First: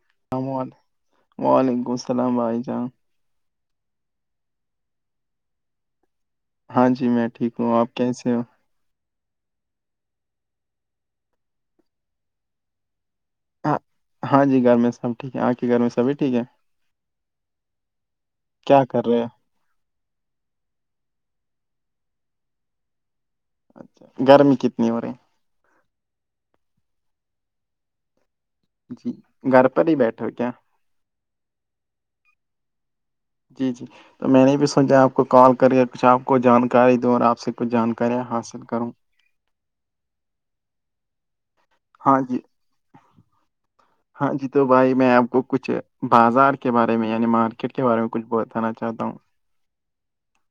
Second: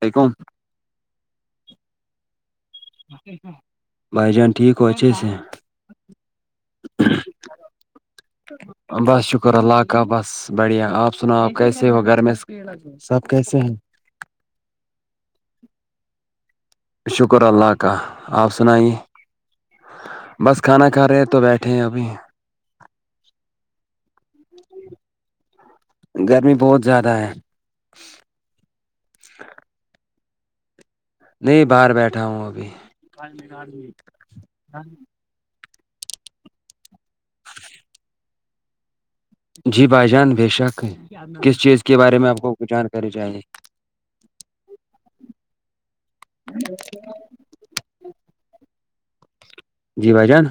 become السلام وعلیکم السلام بھائی جان بھائی جان ٹھیک ہوچے سے ہاں جی میں ٹھیک ہوں آپ کیسے ہو بس شکر اللہ کاا بس بڑھیا آپ سناو آپ کیسے ہو گھر میں سب کیسے ہیں ہاں ہاں جی گھر میں سب ٹھیک ہے آپ کے گھر میں سبھی ٹھیک ہے شکر اللہ کا آپ کیا سنائیے کر رہے ہیں بس کھانا کھا رہے ہیں تو بیٹھے ہیں ابھی اچھا گرمی کتنی ہو رہی ہے گرمی بہت زیادہ ہے جی گھر پر ہی بیٹھے ہو کیا نہیں باہر بیٹھا ہوں ابھی جی جی تو میں نے بھی سوچا آپ کو کال کر کچھ آپ کو جان شکاری دور آپ سے کچھ جانکاریاں حاصل کروں جی بھائی جان بے شک کس چیز کے بارے ہاں میں جی آپ کو ک جانکاری چاہیے ہاں جی تو بھائی میں آپ کو کچھ بازار کے بارے میں یعنی مارک ک کے بارے میں کچھ بتانا چاہتا ہوں جی بھ جان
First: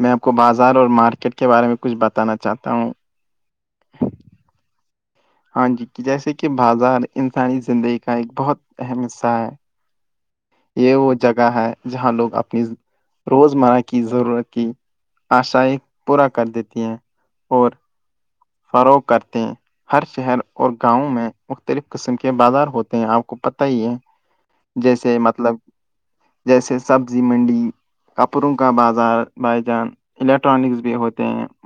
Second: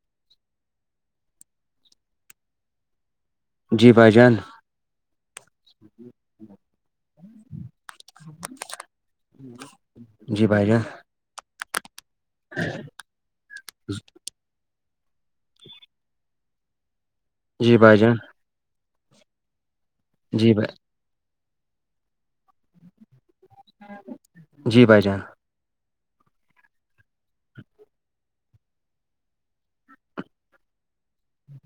میں آپ کو بازار اور مارکیٹ کے بارے میں کچھ بتانا چاہتا ہوں جی بھائی جان ہاں جی جیسے کہ بازار انسانی زندگی کا ایک بہت اہم حصہ ہے جی بھائی جان یہ وہ جگہ ہے جہاں لوگ اپنی روزمرہ کی ضرورت کی آشائ پورا کر دیتی ہیں اور جی بھائی جان فروغ کرتے ہیں ہر شہر جی اور بھائی گاؤں میں مختلف قسم کے بازار ہوتے ہیں آپ کو پت ہی ہے جی بھائی جیسے جان مطلب جیسے سبزی منڈی کپڑوں کا بازار بائی جان الیکٹرانکس بھی ہوتے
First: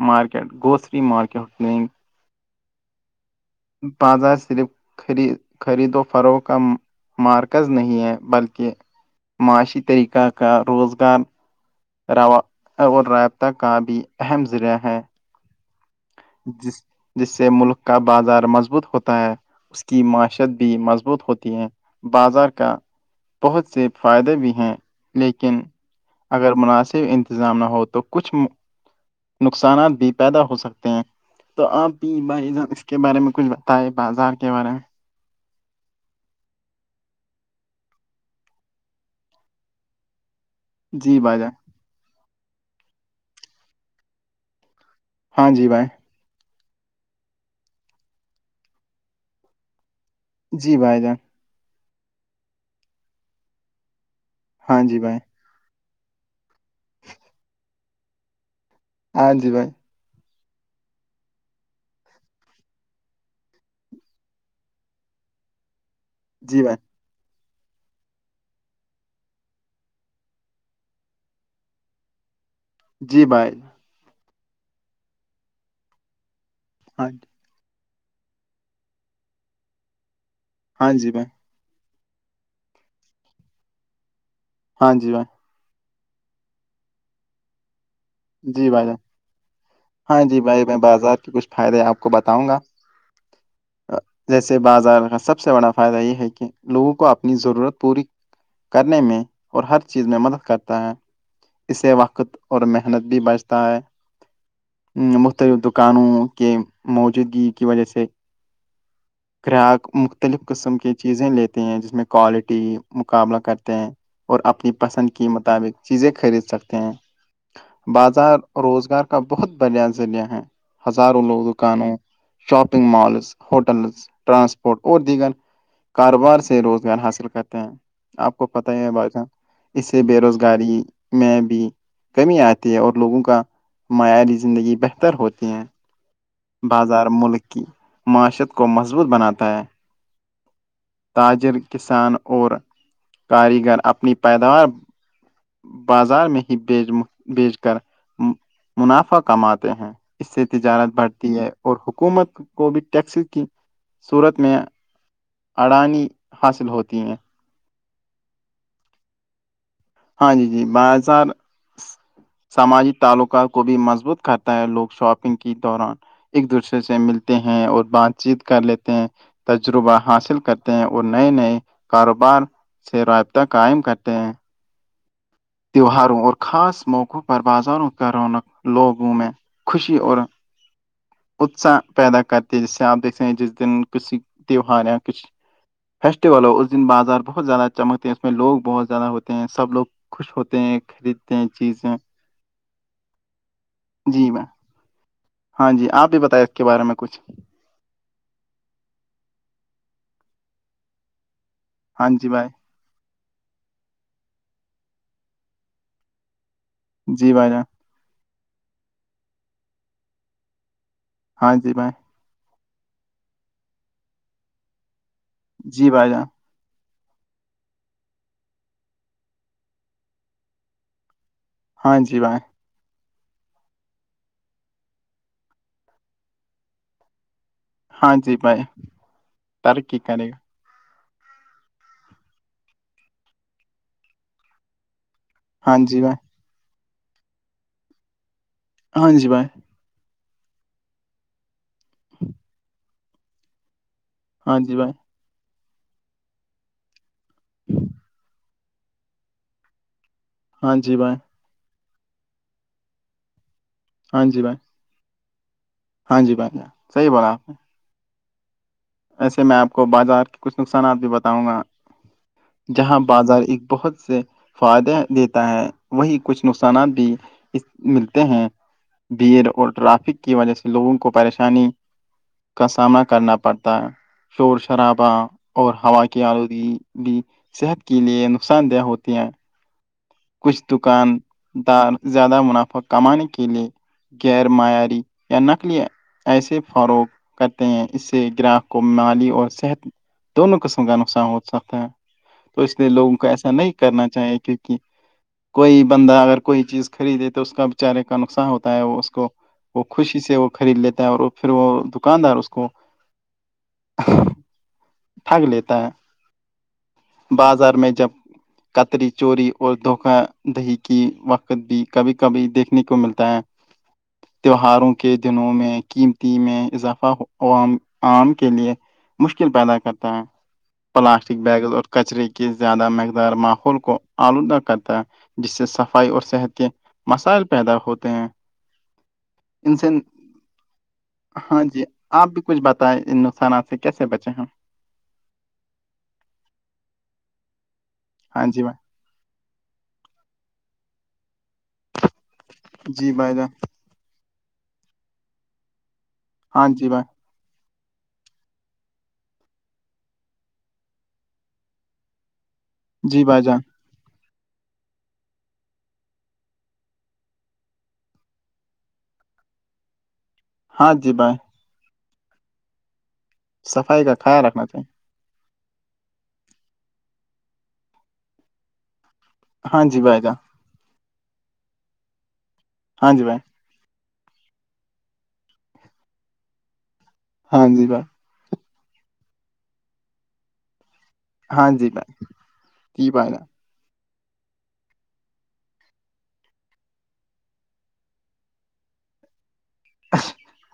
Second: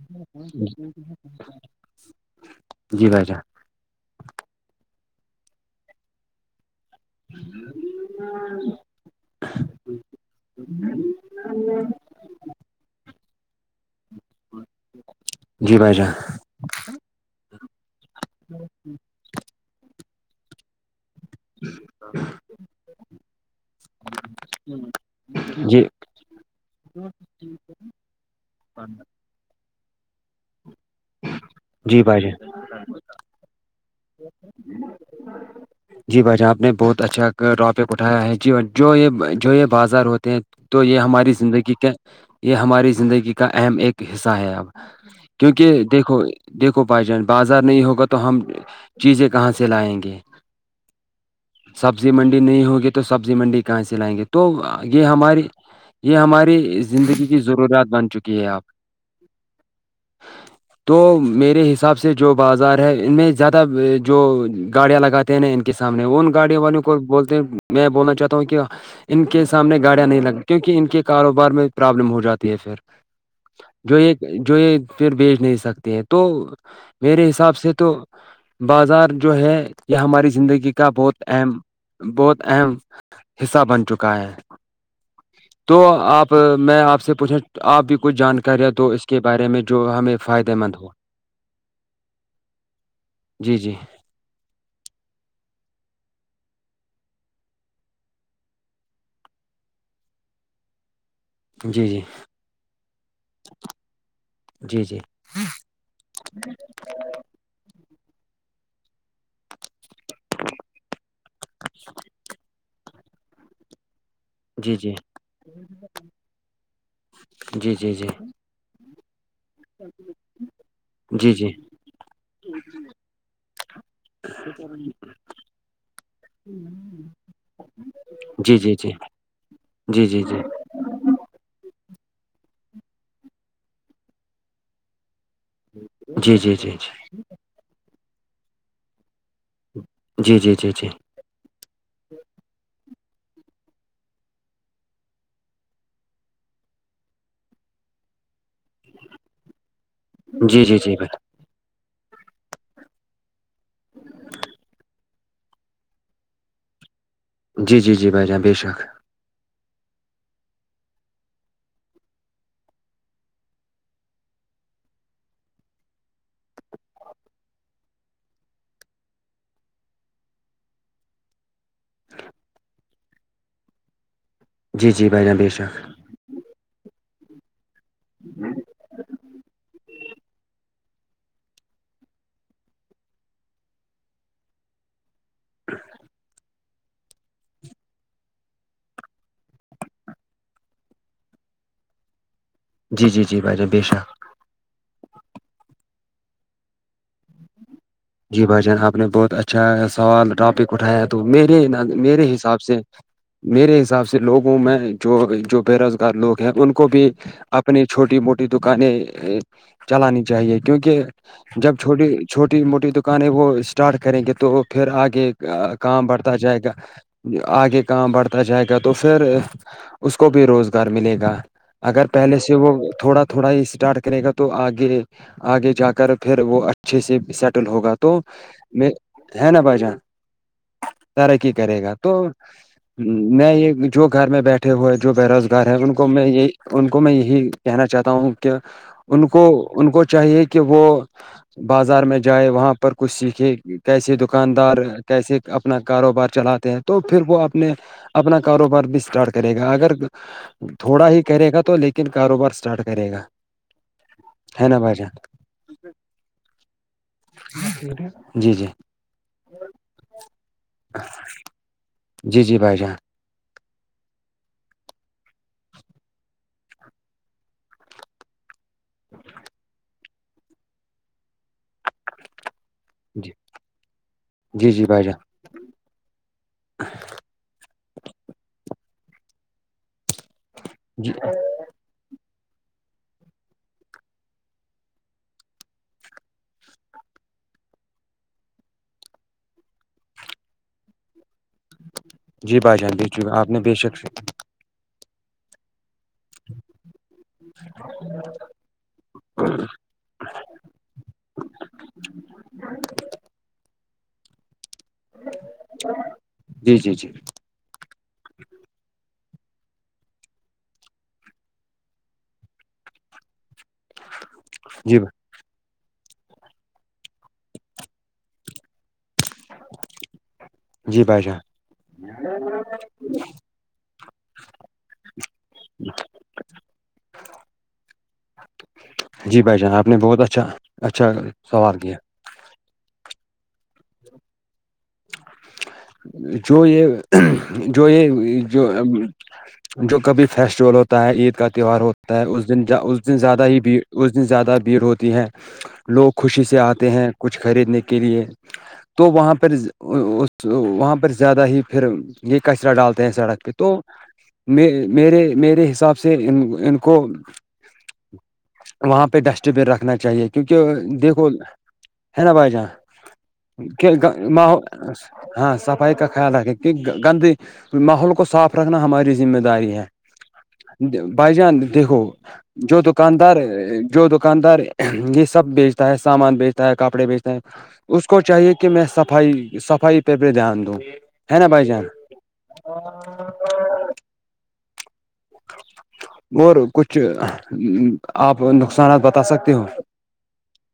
مارکیٹ گوسری مارکیٹ ہیں جی ب جا بازار صرپ خریدو فروغ کا مارکز نہیں ہے بلکہ معاشی طریقہ کا روزگار ہ [inaudible] رو اور رابطہ کا بھی اہم ذریعہ ہے جی بھائی جان جس جس سے ملک کا بازار مضبوط ہوتا ہے اس کی معشت بھی مضبوط ہوتی ہے بازار کا بہت سے فائدے بھی ہیں لیکن جی اگر مناسب انتظام نہ ہو تو کچھ نقصانات بھی پیدا ہو سکتے تو آپ بھی بھائی جان اس کے بارے میں کچھ بتائے بازار کے بارے میں [inaudible] جی بھائی جان آپ نے بہت اچھا روپے اٹھایا ہے جی بھ جو یہ جو یہ بازار ہوتے ہیں تو یہ جی ہماری بھائی جان زندگی کے یہ ہماری زندگی کا اہم ایک حصہ ہے اب ہاں جی کیونکہ بھائی دیکھو دیکھو بائی جان بازار نہیں ہوگا تو ہم چیزیں کہاں سے لائیں گے جی بھائی جان سبزی منڈی نہیں ہوگی تو سبزی منڈی کہاں سے لائیں گے تو ہاں جی یہ بھائی ہماریے یہ ہماری زندگی کی ضروریات بن چکی ہے آپ ہاں جی بھائی تو میرے حساب سے جو بازار ہے ان میں زیادہ جو گاڑیاں لگاتے ہیں نا ان کے سامنے ان گاڑیوں جی بھائی والیوں کو بولتے میں بولنا چاہتا ہوں کہ ان کے سامنے گاڑیاں نہیں لگ کیونکہ ان کے کاروبار میں پرابلم ہو جاتی ہے پھر جی بھائی جو یہ جو یہ پھر بھیچ نہیں سکتے ہیں تو ہاں میرے حساب سے تو بازار جو ہے یہ ہماری زندگی کا ہاں جی بہت بھائی اہم بہت اہم حصہ بن چکا ہے ہاں جی میں تو آپ میں آپ سے پوچھا تو آپ بھی کچھ جی جانکاریاں بھائی تو اس کے بارے میں جو ہمیں فائدے مند ہو بازارچ فائدے آپ کو بتاؤں گا جی جی اہ، جیسے بازار کا سب سے بڑا فائدہ یہ ہے کہ لوگوں کو اپنی ضرورت پوری کرنے میں اور ہر چیز میں مدد کرتا ہے جی اسے جی وقت اور مح بھی بچتا ہے جی جی مختلف دکانوں کے موجودگی کی وجہ سے گرک مختلف قسم کی چیزیں لیتے ہیں جس میں کوالٹی مقابلہ کرتے ہیں اور اپنی جی جی پسند کے مطابق چیزیں خرید سکتے ہیں جی جی جی بازار روزگار کا بہت بڑیا ذریعہ ہے ہزاروں جی لوگ جی دکانوں شاپنگ مالز ہوٹلز ٹرانسپورٹ اور دیگر کاروبار سے روزگار حاصل کرتے ہیں آپ کو جی پتہ جی ہی ہے جی بادشاہ اس سے جی بے جی جی روزگاری میں بھی کمی آتی ہے اور لوگوں کا معیاری زندگی بہتر ہوتی ہے جی جی جی جی بازار ملک کی معیشت کو مضبوط بناتا ہے جی جی جی جی تاجر کسان اور کاریگر اپنی پیداوار بازار میں ہی بیچ بیچ کر منافع کماتے ہیں اس سے تجارت جی بڑھتی ہے اور حکومت کو بھی ٹیکس کی صورت میں اڑانی حاصل ہوتی ہیں جی جی جی بھائی جاناں بے شک ہاں جی جی بازار سماجی تعلقات کو بھی مضبوط کرتا ہے لوگ شاپنگ کی دوران ایک دوسرے سے ملتے ہیں اور بات چیت کر لیتے ہیں تجربہ حاصل کرتے ہیں اور نئے نئے کاروبار س رواابطہ قئم کٹتے ہیں جی جی بائی جان بھیش ہیں تیواروں اور خاص موقعوں پر بازاروں کا رونق لوگوں میں خوشی اور اتساہ پیدا کرتی ہے جیسے آپ دیکھتے ہیں جس دن کچسی تیوار یا کچھ فیسٹیول ہو اس دن بازار بہت زیادہ چمکتے ہیں اس میں لوگ بہت زیادہ ہوتے ہیں سب لوگ خوش ہوتے ہیں خریدتے ہیں چیزیں جی جی جی بھائی جان بے شک جی میںیم ہاں جی آپ بھی بتائے اس کے بارے میں کچھ جی بھائی جان آپ نے بہت اچھا سوال ٹاپک اٹھایا ہے تو میرے ہاں جی میرے بھائی حساب سے میرے حساب سے لوگوں میں جو جو بے روزگار لوگ ہیں ان کو بھی جی بھائی جان اپنے چھوٹی موٹی دکانیں چلانی چاہیے کیونکہ ہاں جی جب بھائی چھوٹی چھوٹی موٹی دکانیں وہ اسٹارٹ کریں گے تو پھر آگے جی کام بھائی جان بڑھتا جائے گا آگے کام بڑھتا جائے گا تو پھر اس کو بھی روزگار ملے گا ہاں اگر جی پہلے بھائی سے وہ تھوڑا تھوڑا ہی اسٹارٹ کرے گا تو آگے آگے جا کر پھر وہ اچھے سے سیٹ ل ہوگا ہاں تو جی بھائی میں ہے نا بھائی جان ترقی کرے گا ترقی کرے گا تو میں یہ جو گھر میں بیٹھے ہوئے جو بے روزگ گ ہے ہاں ان جی کو میں بھائی یہ ان کو میں یہی کہنا چاہتا ہوں کہ ہاں ان جی کو بھائی ان کو چاہیے کہ وہ بازار میں جائے وہاں پر کچھ سیکھے کیسے د ہاں جی دکاندار بھائی کیسے اپنا کاروبار چلاتے ہیں تو پھر وہ اپنے اپنا کاروبار بھی اسٹارٹ کرے گا اگر ہاں جی تھوڑا بھائی ہی کرے گا تو لیکن کاروبار اسٹارٹ کرے گا ہاں جی بھائی ہےینا باجا ہاں جی بھائی جاں صحی بو رہا آپ نے جی جی ایسے میں آپ کو بازار کے کچھ نقصانات بھی بتاؤں گا جی جی بھائی جان جہاں بازار ایک بہت سے فائدے دیتا ہے وہی کچھ نقصانات بھی ملتے ہیں بییر اور ٹریفک کی وجہ سے لوگوں کو پریشانی کا سامنا جی کرنا پڑتا ہے شور جی جی بھائی شرابہ جان اور ہوا کی آلودی بھی صحت کے لیے نقصان دہ ہوتے ہیں کچھ جی دکاندار زیادہ منافع کمانے کے لیے گغیر معیاری یا نکلی ہے ایسے فروغ کرتے ہیں اس سے گراہک کو مالی اور صحت دونوں قسم کا نقصان ہو سکتا ہے جی تو اس بھائی لیے جان بے لوگوں کو چک ایسا آپ نے نہیں بے شک کرنا سے چاہیے کیکہ کوئی بندہ اگر کوئی چیز خریدے تو اس کا بچارے کا نقصان ہوتا ہوتا وہ اس کو وہ خوشی سے وہ خرید لیتا ہے اور وہ پھر وہ دکاندار اس کو ہ ٹھگ لیتا جی جی جی ہے بازار میں جب کتری چوری اور دھوکہ دہی کی وقت بھی کبھی کبھی دیکھنے کو ملتا ہے تیوہاروں جی کے دنوں میں قیمتی میں اضافہ ہو عام عام کے لیے مشکل پیدا کرتا ہے جی بھائی پلاسٹک جان بیگ اور کچرے کے زیادہ مقدار ماحول کو آلودہ کرتا ہے جس سے صفائی اور صحت کے مسائل پیدا ہوتے ہیں جی بھائی جان ان سے آپ نے بہت اچھا اچھا ہاں سوال جی کیا آپ بھی کچھ بتائیں ان نقصانات سے کیسے بچے ہیں جو یہ جو یہ ہاں جی جو بھائی جو کبھی فیسٹیول ہوتا ہے عید کا تہوار ہوتا ہے اس دن اس جی دن بھائی زیادہ جان ہی بھی اس دن زیادہ بھیڑ ہوتی ہے لوگ خوشی سے ہاں جی آتے ہیں بھائی کچھ خریدنے کے لیے تو وہاں پر اس وہاں پر زیادہ ہی پھر یہ کچرا ڈالتے ہیں جی بھائی سڑک پہ جان تو میں میرے میرے حساب سے ان ان کو وہاں پہ ڈسٹ بین رکھنا چاہیے کیونکہ ہاں جی دیکھو بھائی ہے نا بھائی جان کہ صفائی کا خیال رکھنا ماحول چاہیے ہاں صفائی کا خیال رکھیں کی گندے ماحول کو صاف رکھنا ہماری ذمہ داری ہاں جی بھائی جان ہے بھائی جان دیکھو جو ہاں جی دکاندار بھائی جو دکاندار یہ سب بیچتا ہے سامان بیچتا ہے کپڑے بیچتا ہاں جی بھائی اس کو چاہیے کہ میں صفائی صفائی پہ بھی دھیان دوں ہے نا بھائی ہاں جان جی جی بھائی جان [inaudible] اور کچھ آپ نقصانات بتا سکتے ہو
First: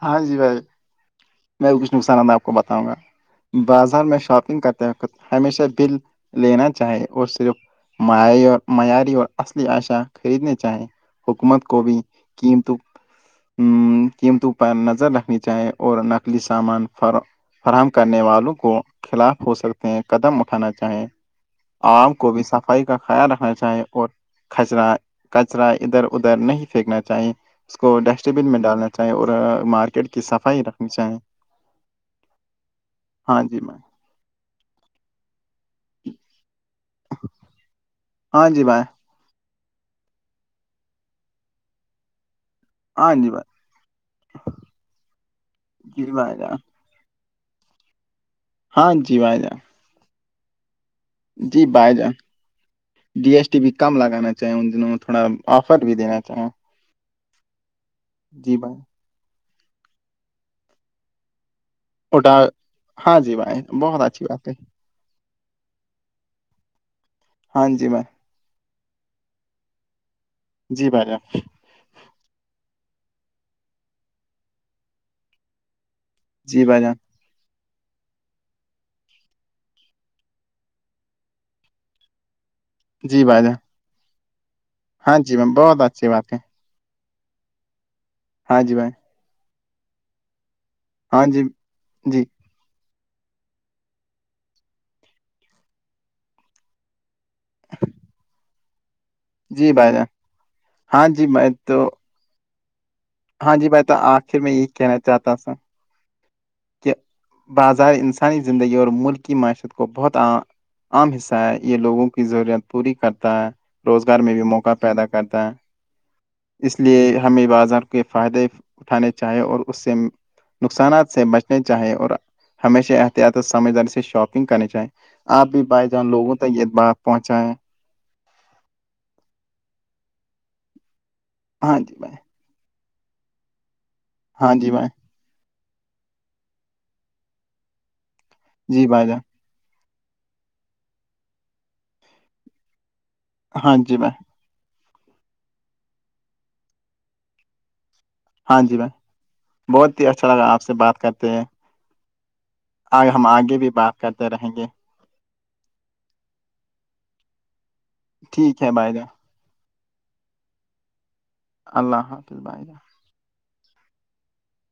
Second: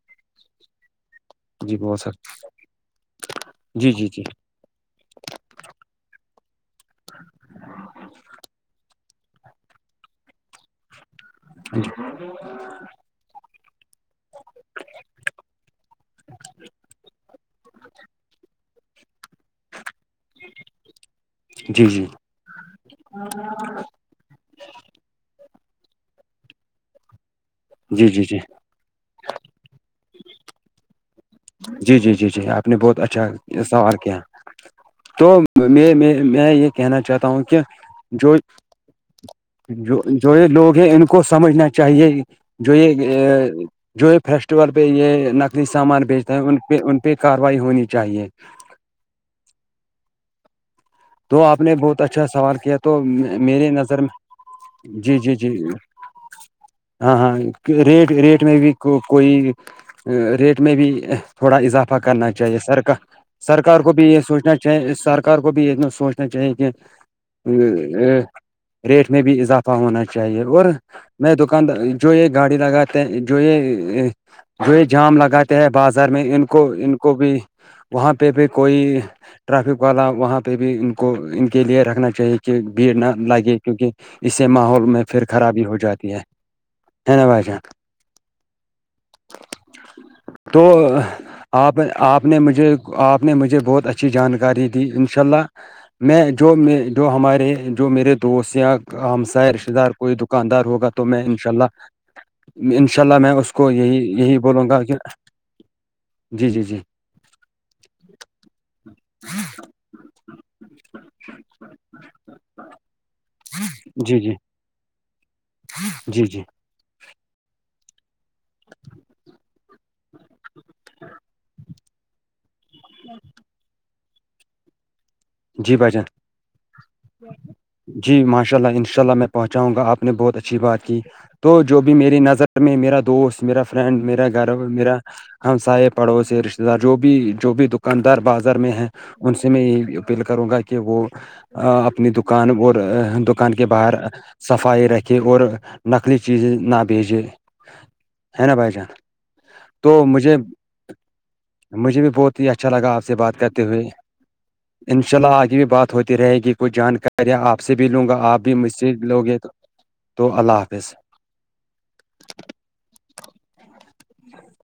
ہاں جی بھائی میں جی کچھ بہت سکتے نقصانات آپ کو بتاؤں گا جی بازار جی میں جی شاپنگ کر ہمیشہ بل لینا چاہیے وہ صرف معی معیاری اور اصلی عشا خریدنے چاہیں حکومت کو بھی قیمتوں قیمتوں پر نظر رکھنی چاہیں اور نق لی سامان فراہم کرنے والوں کے خلاف ہو سکتا ہیں قدم اٹھانا چاہیں جی جی جی آم کو بھی سف صفائی کا خیال رکھنا چاہیں اور کچرا کچرا ادھر ادھر نہیں پھینکنا چاہیں اس کو جی جی ڈسٹ بن میں ڈالنا چاہیں اور مارکیٹ کی صفائی رکھنی چاہیے جی جی جی جی آپ نے بہت اچھا ہاں جی بھائی سوال کیا تو میں میں یہ کہنا چاہتا ہوں کہ جو ہاں جی بھائی جو جو یہ لوگ ہیں ان کو سمجھنا چاہیے جو ہاں جی یہ بھائی جو یہ فیسٹیول پہ یہ نقلی سامان جی بیچ بھائی جان ان پہ کاروائی ہونی چاہیے ہاں جی بھائی جان تو آپ جی نے بھائی بہت جان اچھا سوال کیا تو ڈی ایس ٹی میرے بھی کم نظر لگانا چاہیں ان دنوں میں جی تھوڑا جی جی آفر بھی دینا ہاں ہاں ہاں ریٹ ریٹ میں بھی کو کوئی ریٹ میں بھی تھوڑا اضافہ کرنا اٹا چاہیے سرک ہاں جی بھائی سرک کو بہت بھی یہ اچھی بات ہے سوچنا چاہیے سرار کو بھی چاہے کہ ہاں جی بھائی ریٹ میں بھی اضافہ ہونا چاہیے اور جی بھائی جان میں دکاندار جو یہ گاڑی لگاتے جو یہ جو یہ جام لگاتے ہیں بازار میں ان جی کو بھائی جان ان کو بھی وہاں پہ بھی کوئی ٹرافک والا وہاں پہ بھی ان کو ان کے لیے رکھنا چاہیے کہ بھیڑ نہ جی بھائی جان لگے کیونکہ اس سے ماحول میں ہاں پھر جی میم خرابی ہو بہت اچھی جاتی ہے بات ہیں نہ بھائی جان ہاں جی بھائی تو ہاں جی آپ آپ جی نے مجھے آپ نے مجھے بہت اچھی جانکاری دی ان شاء اللہ میں جو میں جو ہمارے جو میرے دوست یا ہم سا جی رشتے دار بھائی جان کوئی دکاندار ہوگا تو ہاں میں جی انشاء اللہ تو انشاء اللہ میں اس ہاں جی کو بھائی تو یہی یہی آخر میں بولوں گا کہ کہنا چاہتا تھا جی جی جی کہ بازار انسانی زندگی اور ملک کی معیشت کو بہتع عام حصہ ہے یہ لوگوں کی ضرورت پوری کرتا ہے جی روزگار میں جی بھی موقع پیدا کرتا ہے جی جی اس لیے ہمیں بازار کے فائدے اٹھانے چاہیے اور اس سے نقصانات سے بچ چاہیں اور ہمیشہ احتیاط اور سمجھداری سے شاپنگ کرنی چاہیں آپ بھی بھائی جان لوگوں تک یہ ب پہنچائے جی ماشاء اللہ انشاء اللہ میں پہنچاؤں گا آپ نے بہت اچھی بات کی تو ہاں جو بھی جی بھائی میری نظر میں میرا دوست میرا فرینڈ میرا ہاں گھر جی بھائی میرا ہمسائے پڑوس رشتے دار جو بھی جو بھی دکاندار بازار میں جی ہیں بھائی جان ان سے میں اپیل کروں گا کہ وہ اپنی دکان اور دکان کے ہاں باہر جی بھائی صفائی رکھے اور نقلی چیزیں نہ بھیجے ہے نا ہاں بھائی جی جان بھائی بہت تو ہی اچھا مجھے لگا آپ سے بات کرتے ہیں مجھے بھی بہت ہی اچھا لگا آ آپ سے ہم بات آگے کرتے بھی ہوئے بات کرتے رہیں گے انشاء اللہ آگے بھی بات ہوتی رہے گی کوئی جانکاریاں آپ سے بھی لوں گا آپ بھی ٹھیک مج ہے سے بھائی جان لو گے تو تو اللہ حافظ اللہ حافظ بائی [inaudible]